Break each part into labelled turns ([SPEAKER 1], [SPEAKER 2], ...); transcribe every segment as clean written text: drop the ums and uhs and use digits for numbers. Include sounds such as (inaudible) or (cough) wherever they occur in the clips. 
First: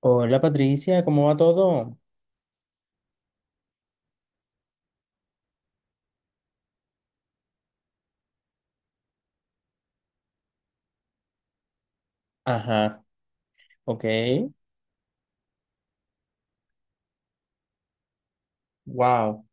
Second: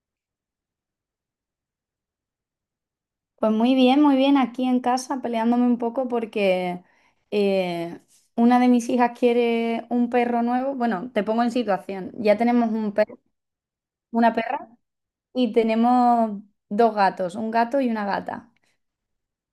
[SPEAKER 1] Hola Patricia, ¿cómo va todo?
[SPEAKER 2] Pues muy bien, aquí en casa peleándome un poco porque eh, una de mis hijas quiere un perro nuevo. Bueno, te pongo en situación. Ya tenemos un
[SPEAKER 1] Ajá,
[SPEAKER 2] perro,
[SPEAKER 1] ok,
[SPEAKER 2] una perra y tenemos dos gatos, un gato y una gata.
[SPEAKER 1] wow,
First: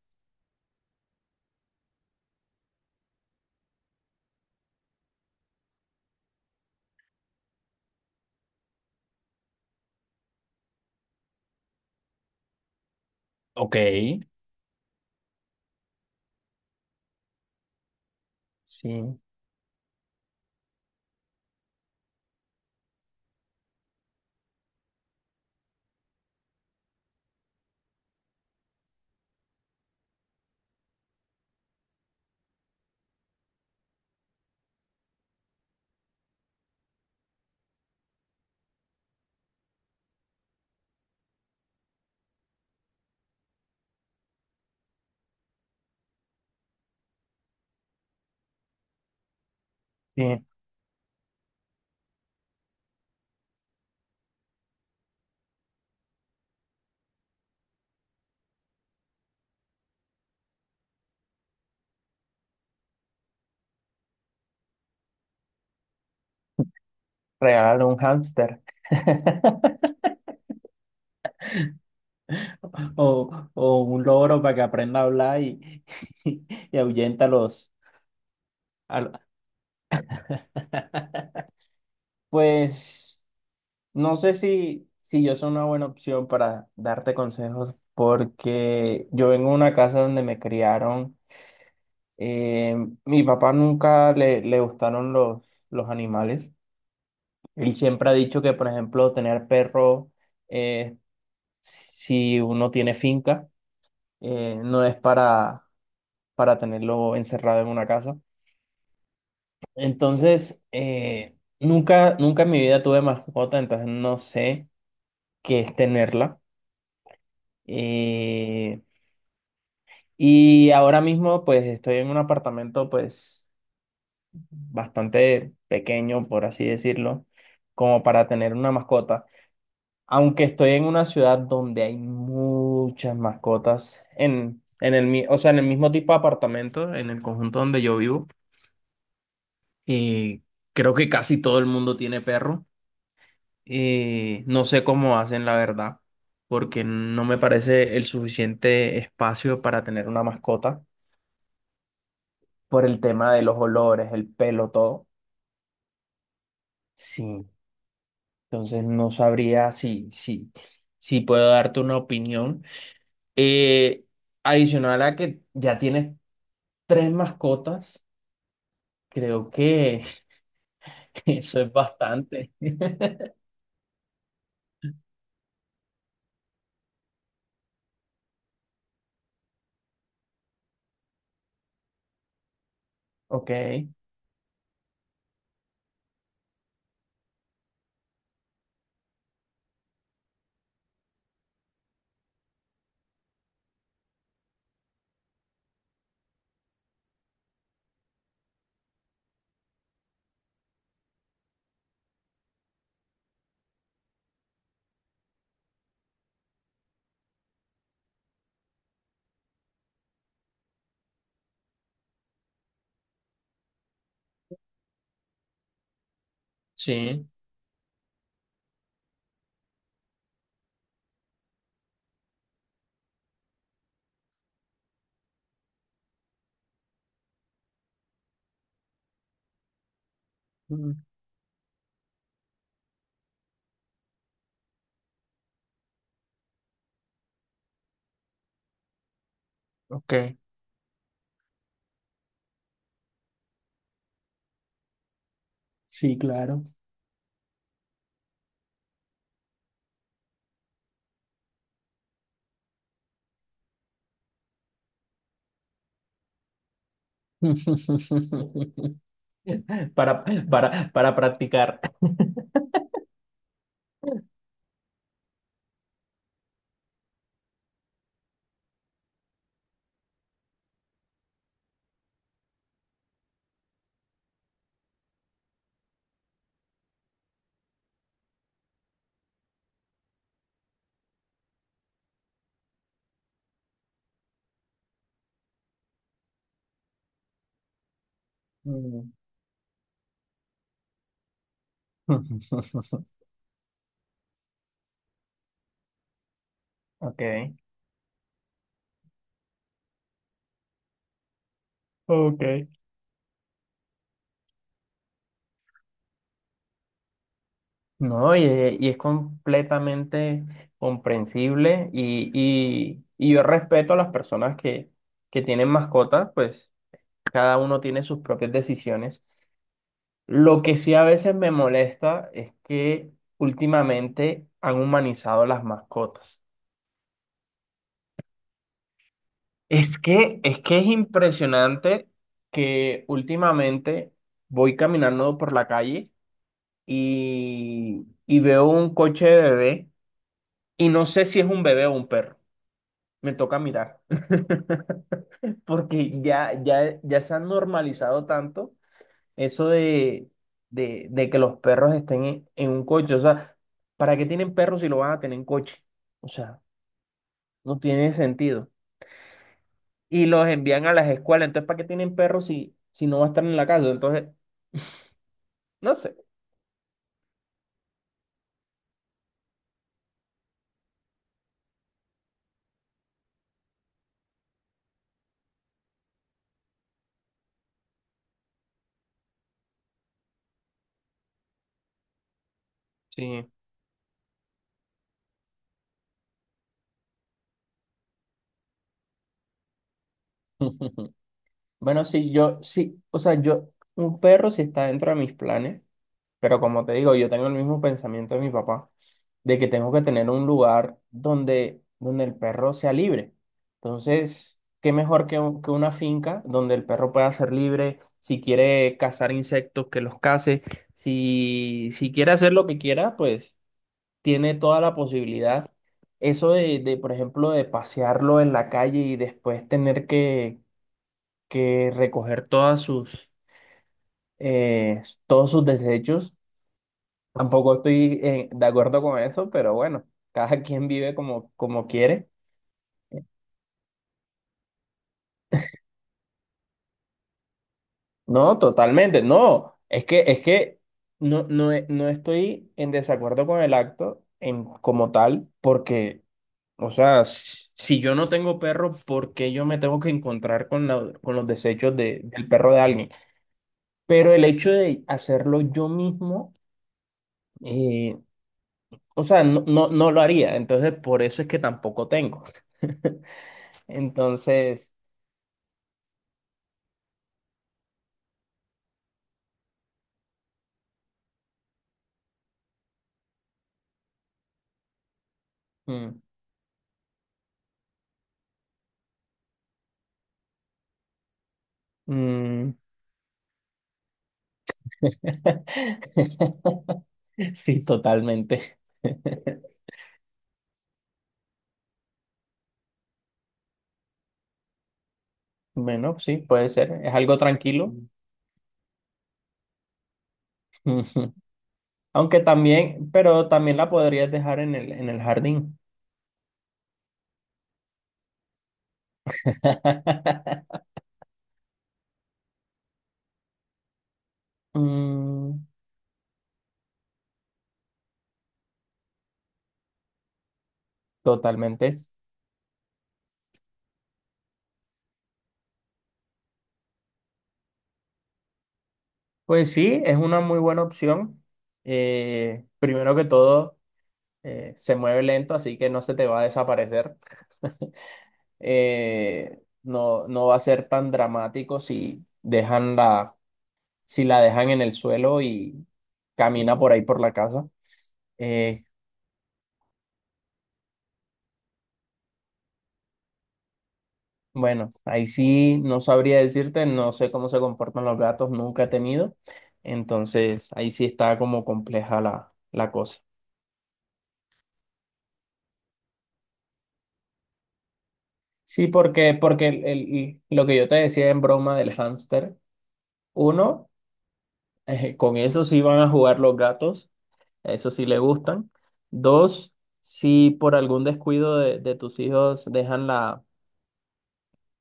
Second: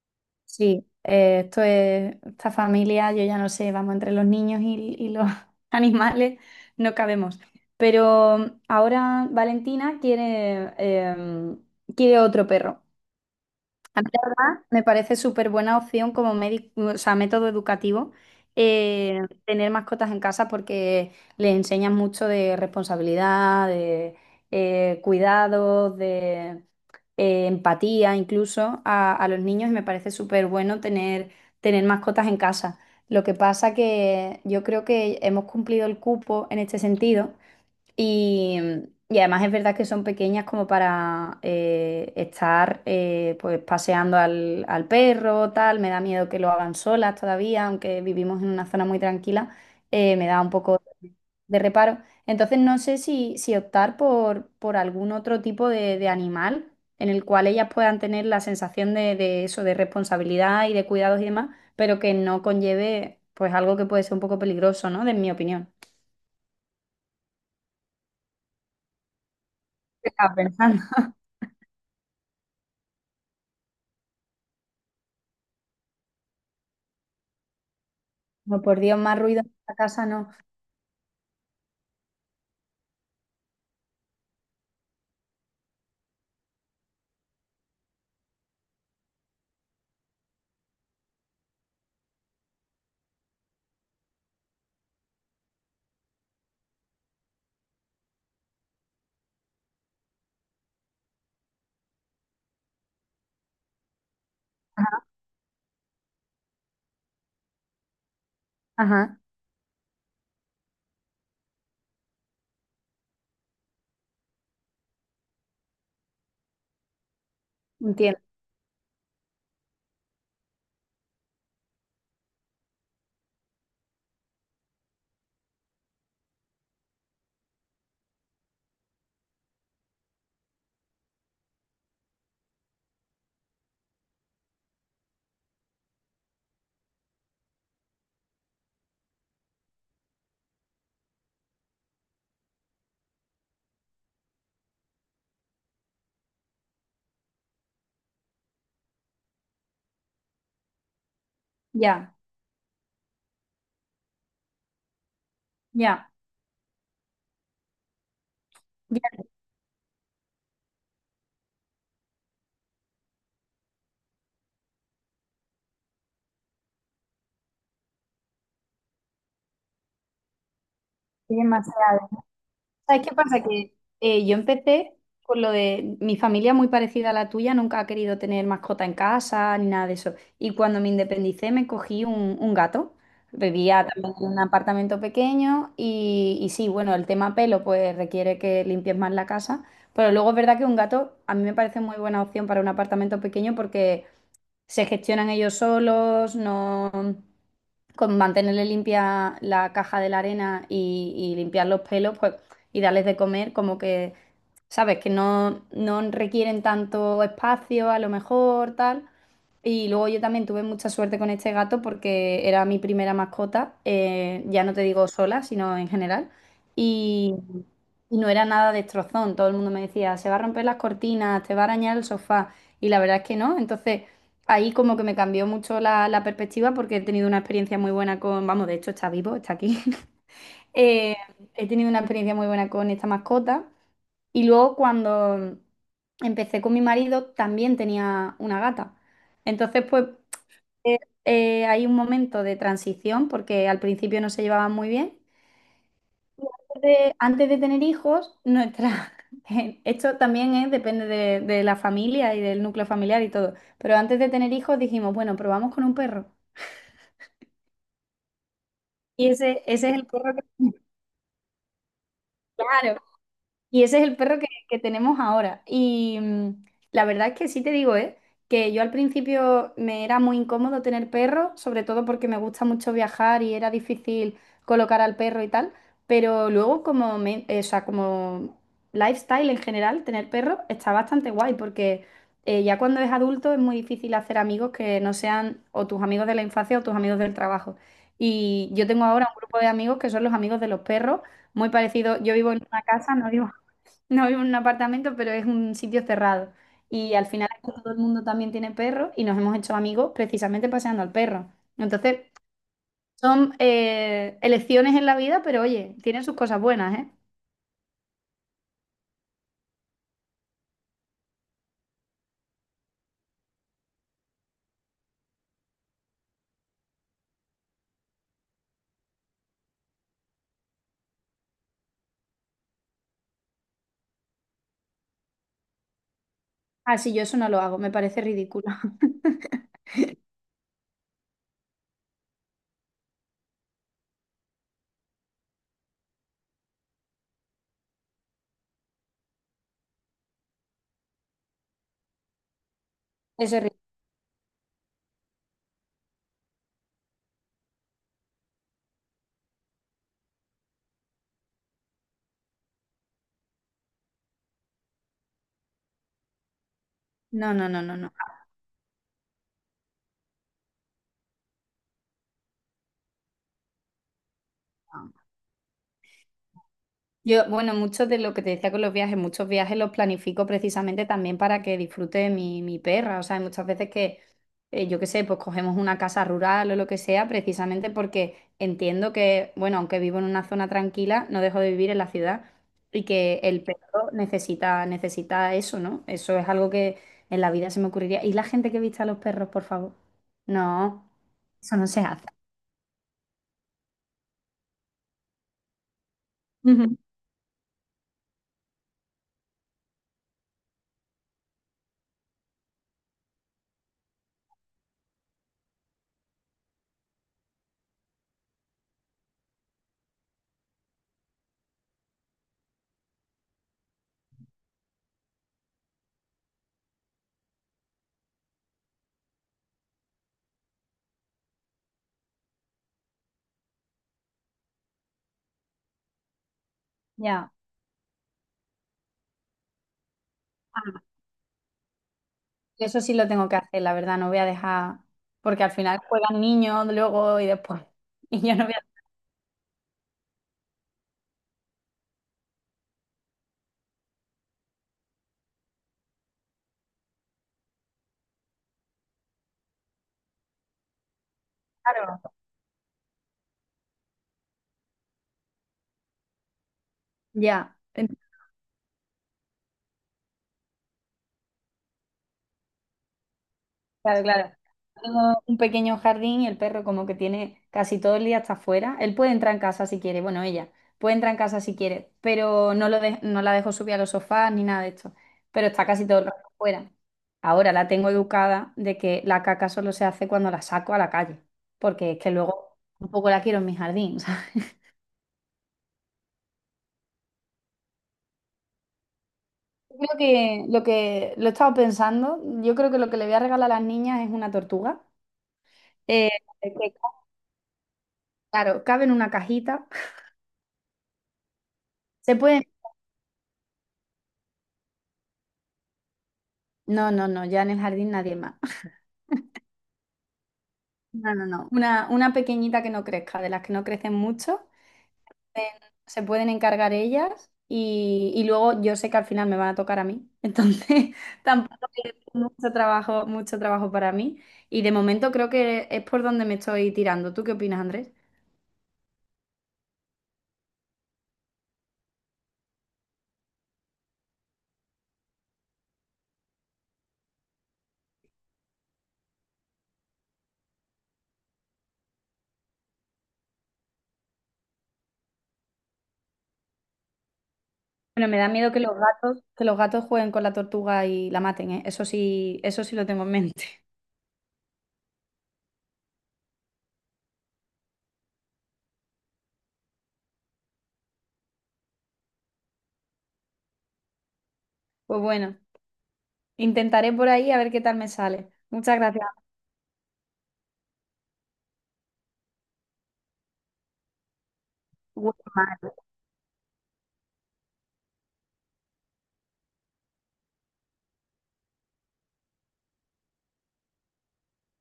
[SPEAKER 2] Sí, esta familia, yo ya no sé, vamos, entre los niños y los (laughs) animales no cabemos. Pero ahora Valentina quiere otro perro.
[SPEAKER 1] ok,
[SPEAKER 2] A mí, la me parece súper buena opción como o sea, método educativo
[SPEAKER 1] sí,
[SPEAKER 2] tener mascotas en casa porque le enseñan mucho de responsabilidad, de cuidados, de empatía incluso a los niños y me parece súper bueno tener mascotas en casa. Lo que pasa que yo creo que hemos cumplido el cupo en este sentido y, y además es verdad que son pequeñas como para estar pues paseando al perro, tal. Me da miedo que lo hagan solas todavía, aunque vivimos en una zona muy tranquila, me
[SPEAKER 1] sí,
[SPEAKER 2] da un poco de reparo. Entonces no sé si optar por algún otro tipo de animal en el cual ellas puedan tener la sensación de eso, de responsabilidad y de cuidados y demás, pero que no conlleve pues algo que puede ser un poco peligroso, ¿no? De mi opinión.
[SPEAKER 1] regálale un hámster (laughs)
[SPEAKER 2] ¿Qué estaba pensando?
[SPEAKER 1] o un loro para que aprenda a hablar y, (laughs) y ahuyenta a los...
[SPEAKER 2] No, por Dios,
[SPEAKER 1] a lo-
[SPEAKER 2] más ruido en esta casa no.
[SPEAKER 1] (laughs) Pues no sé si yo soy una buena opción para darte consejos porque yo vengo de una casa donde me criaron, eh, mi papá nunca le gustaron los animales. Él siempre ha dicho que, por ejemplo, tener perro, eh, si uno tiene finca, no es
[SPEAKER 2] Ajá,
[SPEAKER 1] para tenerlo encerrado en una casa.
[SPEAKER 2] ajá,
[SPEAKER 1] Entonces, nunca en mi vida tuve mascota, entonces no sé qué es tenerla.
[SPEAKER 2] entiendo.
[SPEAKER 1] Eh, y ahora mismo, pues, estoy en un apartamento, pues, bastante pequeño, por así decirlo, como para tener una mascota. Aunque estoy en una ciudad donde hay muchas mascotas o sea, en el mismo tipo de apartamento, en el conjunto donde yo vivo, y creo que casi todo el mundo tiene perro. Y no sé cómo hacen la verdad, porque no me parece el suficiente espacio para tener una mascota
[SPEAKER 2] Ya,
[SPEAKER 1] por el tema de los olores, el pelo, todo.
[SPEAKER 2] ya,
[SPEAKER 1] Sí, entonces no
[SPEAKER 2] ya,
[SPEAKER 1] sabría si puedo darte una opinión. Eh, Adicional a que ya tienes tres mascotas, creo que (laughs)
[SPEAKER 2] es
[SPEAKER 1] eso es
[SPEAKER 2] demasiado.
[SPEAKER 1] bastante.
[SPEAKER 2] ¿Sabes qué
[SPEAKER 1] (laughs)
[SPEAKER 2] pasa? Que yo empecé con lo de mi familia muy parecida a la tuya, nunca ha querido tener mascota en casa ni nada de eso. Y cuando me independicé me cogí un gato.
[SPEAKER 1] Ok,
[SPEAKER 2] Vivía también en un apartamento pequeño y sí, bueno, el tema pelo pues requiere que limpies más la casa, pero luego es verdad que un gato a mí me parece muy buena opción para un apartamento pequeño porque se gestionan ellos solos, no con mantenerle limpia la caja de la arena y limpiar los pelos, pues, y darles de comer, como que, sabes, que no, no requieren tanto espacio, a lo mejor, tal. Y luego yo también tuve mucha suerte con este gato porque era mi primera mascota, ya no te digo sola, sino en general.
[SPEAKER 1] sí,
[SPEAKER 2] Y, y no era nada destrozón, todo el mundo me decía, se va a romper las cortinas, te va a arañar el sofá. Y la verdad es que no. Entonces, ahí como que me cambió mucho la perspectiva porque he tenido una experiencia muy buena con, vamos, de hecho está vivo, está aquí. (laughs)
[SPEAKER 1] mm,
[SPEAKER 2] Eh, he tenido una experiencia muy buena con esta mascota y luego cuando empecé con mi marido también tenía una gata. Entonces, pues
[SPEAKER 1] ok.
[SPEAKER 2] eh, hay un momento de transición porque al principio no se llevaban muy bien.
[SPEAKER 1] Sí, claro.
[SPEAKER 2] Antes de tener hijos, nuestra (laughs) esto también es, depende de la familia y del núcleo familiar y todo. Pero antes de tener hijos dijimos, bueno, probamos con un perro.
[SPEAKER 1] (laughs)
[SPEAKER 2] Y ese es el
[SPEAKER 1] Para,
[SPEAKER 2] perro que,
[SPEAKER 1] para practicar.
[SPEAKER 2] claro, y ese es el perro que tenemos ahora. Y la verdad es que sí te digo, ¿eh? Que yo al principio me era muy incómodo tener perro, sobre todo porque me gusta mucho viajar y era difícil colocar al perro y tal. Pero luego como, o sea, como lifestyle en general, tener perro está bastante guay porque ya cuando es adulto es muy difícil hacer amigos que no sean o tus amigos de la infancia o tus amigos del trabajo. Y yo tengo
[SPEAKER 1] Mm,
[SPEAKER 2] ahora un grupo de amigos que son los amigos de los perros, muy parecido. Yo vivo en una
[SPEAKER 1] (laughs)
[SPEAKER 2] casa, no vivo en un apartamento, pero es un sitio cerrado. Y
[SPEAKER 1] ok.
[SPEAKER 2] al final aquí todo el mundo también tiene perro y nos hemos hecho amigos precisamente paseando al perro. Entonces,
[SPEAKER 1] Ok.
[SPEAKER 2] son elecciones en la vida, pero oye, tienen sus cosas buenas, ¿eh?
[SPEAKER 1] No, es es completamente comprensible y yo respeto a las personas que tienen mascotas, pues cada uno tiene sus propias decisiones. Lo que sí a veces me molesta es que últimamente han humanizado las mascotas.
[SPEAKER 2] Ah, sí, yo eso no lo hago, me parece ridículo. (laughs)
[SPEAKER 1] Es que es impresionante que últimamente voy caminando por la calle y veo un coche de bebé y no sé si es un bebé o un perro. Me
[SPEAKER 2] Eso
[SPEAKER 1] toca
[SPEAKER 2] es ri-
[SPEAKER 1] mirar. (laughs) Porque ya se han normalizado tanto eso de que los perros estén en un coche. O sea, ¿para qué tienen perros si lo van a tener en coche? O sea,
[SPEAKER 2] No, no,
[SPEAKER 1] no
[SPEAKER 2] no, no,
[SPEAKER 1] tiene
[SPEAKER 2] no.
[SPEAKER 1] sentido. Y los envían a las escuelas. Entonces, ¿para qué tienen perros si, si no va a estar en la casa? Entonces, no sé.
[SPEAKER 2] Yo, bueno, muchos de lo que te decía con los viajes, muchos viajes los planifico precisamente también para que disfrute mi perra. O sea, hay muchas veces que, yo qué sé, pues cogemos una casa rural o lo que sea, precisamente porque entiendo que, bueno, aunque vivo en una zona tranquila, no dejo de vivir en la ciudad y que
[SPEAKER 1] Sí.
[SPEAKER 2] el perro necesita, necesita eso, ¿no? Eso es algo que en la vida se me ocurriría. ¿Y la gente que viste a los perros, por favor? No,
[SPEAKER 1] (laughs)
[SPEAKER 2] eso no se
[SPEAKER 1] Bueno,
[SPEAKER 2] hace.
[SPEAKER 1] sí, yo, sí, o sea, yo, un perro sí está dentro de mis planes. Pero como te
[SPEAKER 2] Ujú.
[SPEAKER 1] digo, yo tengo el mismo pensamiento de mi papá, de que tengo que tener un lugar donde el perro sea libre. Entonces, qué mejor que, que una finca donde el perro pueda ser libre, si quiere cazar insectos, que los case, si quiere hacer lo que quiera, pues tiene toda la posibilidad. Eso por ejemplo, de pasearlo en la calle y después tener que recoger todas sus, eh, todos sus desechos.
[SPEAKER 2] Ya.
[SPEAKER 1] Tampoco estoy de acuerdo con eso, pero bueno, cada quien vive como, como quiere.
[SPEAKER 2] Eso sí lo tengo que hacer, la verdad, no voy a dejar, porque al final juegan niños luego y después, (laughs) y yo
[SPEAKER 1] No,
[SPEAKER 2] no voy a
[SPEAKER 1] totalmente, no. Es que no, no, no estoy en desacuerdo con el acto en, como tal, porque, o sea, si yo no tengo perro, ¿por qué yo me tengo que encontrar con, con los desechos
[SPEAKER 2] dejarlo.
[SPEAKER 1] del perro de alguien? Pero el hecho de hacerlo yo mismo,
[SPEAKER 2] Ya,
[SPEAKER 1] eh,
[SPEAKER 2] entonces,
[SPEAKER 1] o sea, no, no, no lo haría. Entonces, por eso es que tampoco tengo. (laughs)
[SPEAKER 2] claro, claro.
[SPEAKER 1] Entonces...
[SPEAKER 2] Tengo un pequeño jardín y el perro como que tiene casi todo el día hasta afuera. Él puede entrar en casa si quiere, bueno, ella puede entrar en casa si quiere, pero no, no la dejo subir a los sofás ni nada de esto, pero está casi
[SPEAKER 1] mm,
[SPEAKER 2] todo el rato afuera. Ahora la tengo educada de que la caca solo se hace cuando la saco a la calle, porque es que
[SPEAKER 1] mm.
[SPEAKER 2] luego un poco la quiero en mi jardín. (laughs)
[SPEAKER 1] (laughs) Sí, totalmente.
[SPEAKER 2] Creo que lo he estado pensando, yo creo que lo que le voy a regalar a las niñas es una tortuga.
[SPEAKER 1] Bueno,
[SPEAKER 2] Eh,
[SPEAKER 1] sí, puede
[SPEAKER 2] que,
[SPEAKER 1] ser. Es algo tranquilo.
[SPEAKER 2] claro, cabe en una cajita.
[SPEAKER 1] Ujú. (laughs)
[SPEAKER 2] Se
[SPEAKER 1] Aunque
[SPEAKER 2] puede.
[SPEAKER 1] también, pero también la podrías dejar en el jardín.
[SPEAKER 2] No, no, no, ya en el jardín nadie más. (laughs)
[SPEAKER 1] (laughs)
[SPEAKER 2] No, no, no. Una pequeñita que no crezca, de las que no crecen mucho.
[SPEAKER 1] Mm,
[SPEAKER 2] eh, se pueden encargar ellas y luego yo sé que al final me van a tocar a mí. Entonces, (laughs) tampoco
[SPEAKER 1] totalmente.
[SPEAKER 2] es mucho trabajo para mí. Y de momento creo que es por donde me estoy tirando. ¿Tú qué opinas, Andrés?
[SPEAKER 1] Pues sí, es una muy buena opción. Primero que todo, se mueve lento, así que no se te va a desaparecer. (laughs) No, no va a ser tan dramático si dejan la, si la dejan en el suelo y camina por ahí por la casa.
[SPEAKER 2] Bueno, me da miedo
[SPEAKER 1] Eh,
[SPEAKER 2] que los gatos jueguen con la tortuga y la maten, ¿eh? Eso sí lo tengo en mente. (laughs)
[SPEAKER 1] bueno, ahí sí no sabría decirte, no sé cómo se comportan los gatos, nunca he tenido. Entonces, ahí sí está como compleja la cosa.
[SPEAKER 2] Pues bueno, intentaré por ahí a ver qué tal me sale.
[SPEAKER 1] Sí,
[SPEAKER 2] Muchas gracias.
[SPEAKER 1] porque, porque lo que yo te decía en broma del hámster, uno, con
[SPEAKER 2] Huele
[SPEAKER 1] eso sí
[SPEAKER 2] mal,
[SPEAKER 1] van a jugar los gatos, a eso sí le gustan. Dos, si por algún descuido de tus hijos dejan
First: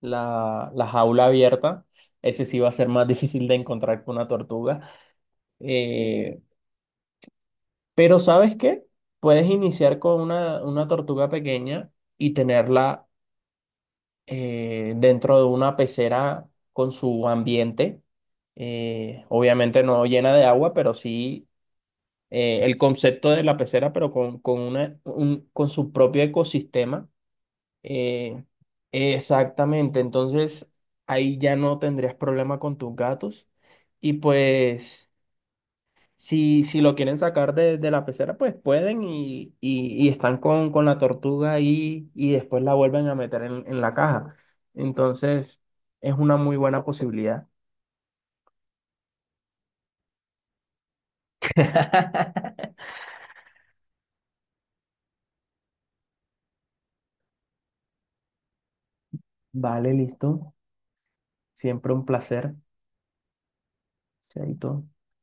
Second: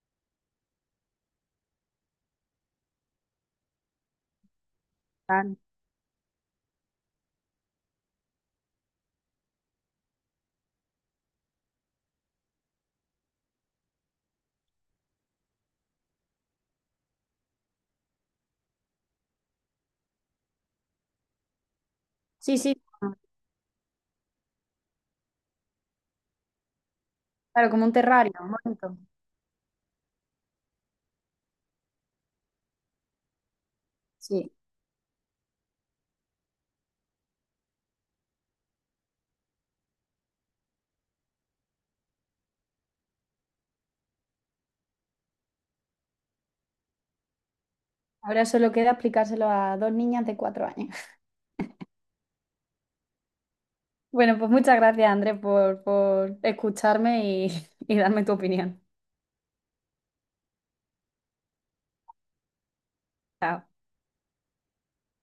[SPEAKER 1] la, la jaula abierta. Ese sí va a ser más difícil de encontrar que una tortuga.
[SPEAKER 2] tal.
[SPEAKER 1] Eh, pero ¿sabes qué? Puedes iniciar con una tortuga pequeña y tenerla dentro de una pecera con su ambiente. Obviamente no llena de agua, pero sí
[SPEAKER 2] Sí, sí,
[SPEAKER 1] el concepto de la pecera, pero con, una, con su propio ecosistema.
[SPEAKER 2] claro, como un terrario,
[SPEAKER 1] Eh,
[SPEAKER 2] bonito.
[SPEAKER 1] Exactamente, entonces ahí ya no tendrías problema con tus gatos. Y
[SPEAKER 2] Sí.
[SPEAKER 1] pues, si lo quieren sacar de la pecera, pues pueden y están con la tortuga ahí y después la vuelven a meter en la caja. Entonces, es una muy buena posibilidad.
[SPEAKER 2] Ahora solo queda explicárselo a dos niñas de 4 años. (laughs)
[SPEAKER 1] (laughs)
[SPEAKER 2] Bueno, pues muchas gracias, Andrés, por escucharme y, (laughs) y darme tu opinión.
[SPEAKER 1] Vale, listo. Siempre un placer.
[SPEAKER 2] Chao.
[SPEAKER 1] Chaito.